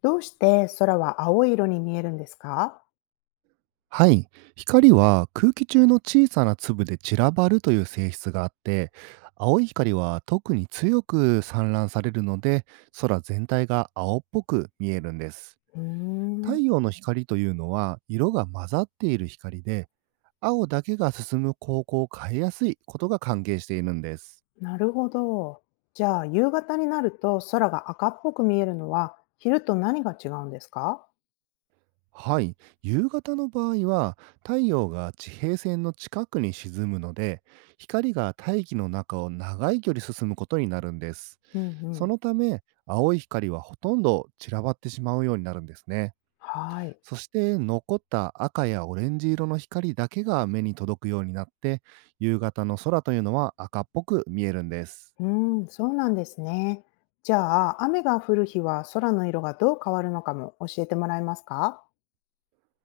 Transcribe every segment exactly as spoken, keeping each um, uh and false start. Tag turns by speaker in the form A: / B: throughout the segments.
A: どうして空は青い色に見えるんですか？
B: はい。光は空気中の小さな粒で散らばるという性質があって、青い光は特に強く散乱されるので、空全体が青っぽく見えるんです。
A: うーん、
B: 太陽の光というのは色が混ざっている光で、青だけが進む方向を変えやすいことが関係しているんです。
A: なるほど。じゃあ、夕方になると空が赤っぽく見えるのは、昼と何が違うんですか？
B: はい。夕方の場合は、太陽が地平線の近くに沈むので、光が大気の中を長い距離進むことになるんです。
A: うんう
B: そ
A: ん。
B: のため、青い光はほとんど散らばってしまうようになるんですね。
A: はい。
B: そして残った赤やオレンジ色の光だけが目に届くようになって、夕方の空というのは赤っぽく見えるんです。
A: うーん、そうなんですね。じゃあ、雨が降る日は空の色がどう変わるのかも教えてもらえますか？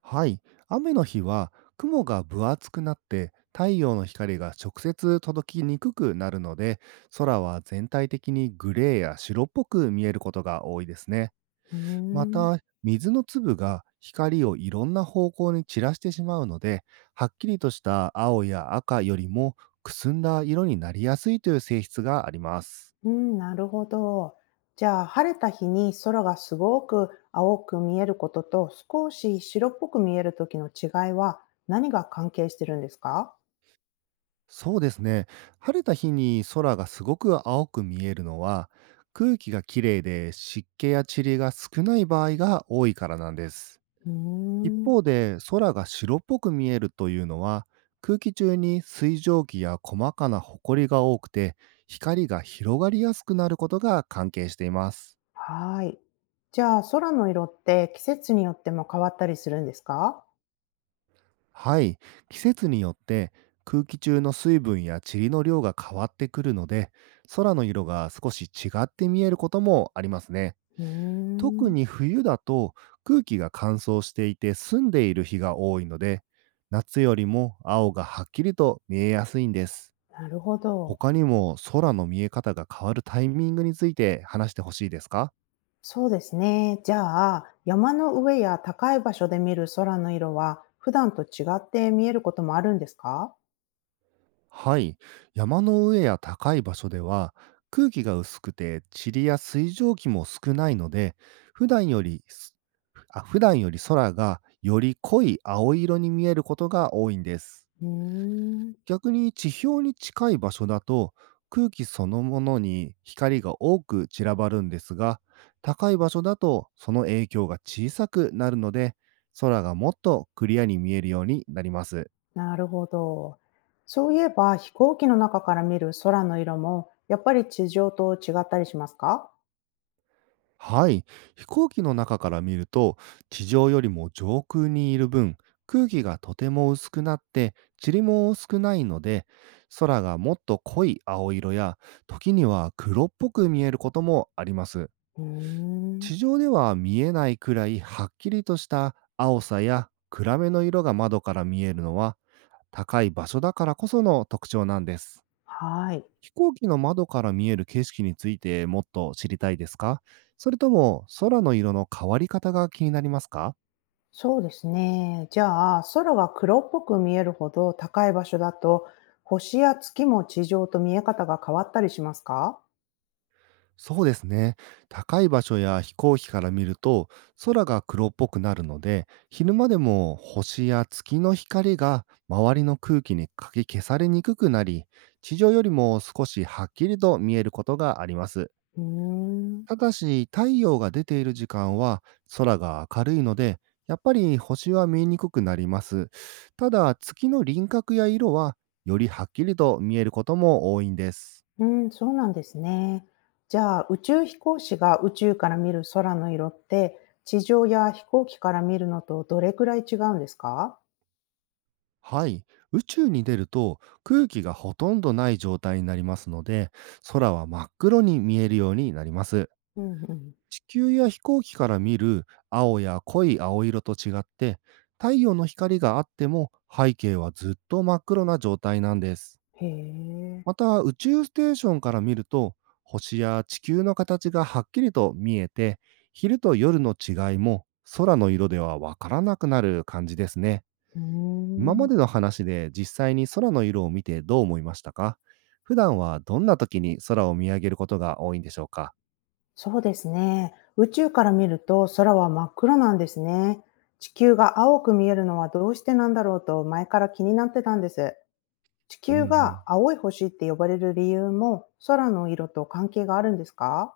B: はい、雨の日は雲が分厚くなって太陽の光が直接届きにくくなるので、空は全体的にグレーや白っぽく見えることが多いですね。
A: うー
B: ま
A: ん。
B: た、水の粒が光をいろんな方向に散らしてしまうので、はっきりとした青や赤よりもくすんだ色になりやすいという性質があります。
A: うん、なるほど。じゃあ、晴れた日に空がすごく青く見えることと、少し白っぽく見える時の違いは何が関係してるんですか？
B: そうですね。晴れた日に空がすごく青く見えるのは、空気がきれいで湿気や塵が少ない場合が多いからなんです。
A: うー
B: 一
A: ん、
B: 方で空が白っぽく見えるというのは、空気中に水蒸気や細かな埃が多くて、光が広がりやすくなることが関係しています。
A: はい。じゃあ、空の色って季節によっても変わったりするんですか？
B: はい、季節によって空気中の水分や塵の量が変わってくるので、空の色が少し違って見えることもありますね。
A: うー
B: 特
A: ん、
B: に冬だと空気が乾燥していて澄んでいる日が多いので、夏よりも青がはっきりと見えやすいんです。
A: なるほど。
B: 他にも空の見え方が変わるタイミングについて話してほしいですか？
A: そうですね。じゃあ、山の上や高い場所で見る空の色は、普段と違って見えることもあるんですか？
B: はい。山の上や高い場所では、空気が薄くて塵や水蒸気も少ないので、普段よりすあ普段より空がより濃い青色に見えることが多いんです。
A: うーん。
B: 逆に地表に近い場所だと、空気そのものに光が多く散らばるんですが、高い場所だとその影響が小さくなるので、空がもっとクリアに見えるようになります。
A: なるほど。そういえば、飛行機の中から見る空の色も、やっぱり地上と違ったりしますか？
B: はい、飛行機の中から見ると、地上よりも上空にいる分、空気がとても薄くなって、塵も少ないので、空がもっと濃い青色や、時には黒っぽく見えることもあります。
A: うーん。
B: 地上では見えないくらいはっきりとした青さや暗めの色が窓から見えるのは、高い場所だからこその特徴なんです。
A: はい。
B: 飛行機の窓から見える景色についてもっと知りたいですか？それとも空の色の変わり方が気になりますか？
A: そうですね。じゃあ、空が黒っぽく見えるほど高い場所だと、星や月も地上と見え方が変わったりしますか？
B: そうですね。高い場所や飛行機から見ると、空が黒っぽくなるので、昼間でも星や月の光が周りの空気にかき消されにくくなり、地上よりも少しはっきりと見えることがあります。
A: うーん。
B: ただし、太陽が出ている時間は空が明るいので、やっぱり星は見えにくくなります。ただ、月の輪郭や色はよりはっきりと見えることも多いんです。
A: うん、そうなんですね。じゃあ、宇宙飛行士が宇宙から見る空の色って、地上や飛行機から見るのとどれくらい違うんですか？
B: はい。宇宙に出ると空気がほとんどない状態になりますので、空は真っ黒に見えるようになります。
A: うんうん。
B: 地球や飛行機から見る青や濃い青色と違って、太陽の光があっても背景はずっと真っ黒な状態なんです。
A: へえ、
B: また、宇宙ステーションから見ると、星や地球の形がはっきりと見えて、昼と夜の違いも空の色ではわからなくなる感じですね。
A: うー
B: 今
A: ん、
B: までの話で実際に空の色を見てどう思いましたか？普段はどんな時に空を見上げることが多いんでしょうか？
A: そうですね。宇宙から見ると空は真っ黒なんですね。地球が青く見えるのはどうしてなんだろうと前から気になってたんです。地
B: うんう
A: 球が
B: ん。
A: 青い星って呼ばれる理由も空の色と関係があるんですか？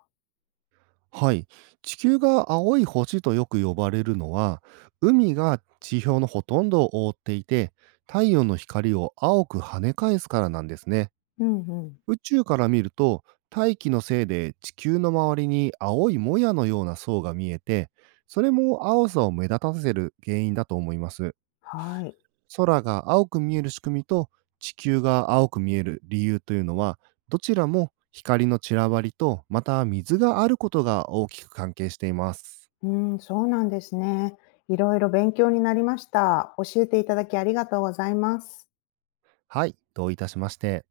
B: はい。地球が青い星とよく呼ばれるのは、海が地表のほとんどを覆っていて、太陽の光を青く跳ね返すからなんですね。
A: うんうん。
B: 宇宙から見ると、大気のせいで地球の周りに青いもやのような層が見えて、それも青さを目立たせる原因だと思います。
A: はい。
B: 空が青く見える仕組みと地球が青く見える理由というのは、どちらも光の散らばりと、また水があることが大きく関係しています。
A: うん、そうなんですね。いろいろ勉強になりました。教えていただきありがとうございます。
B: はい、どういたしまして。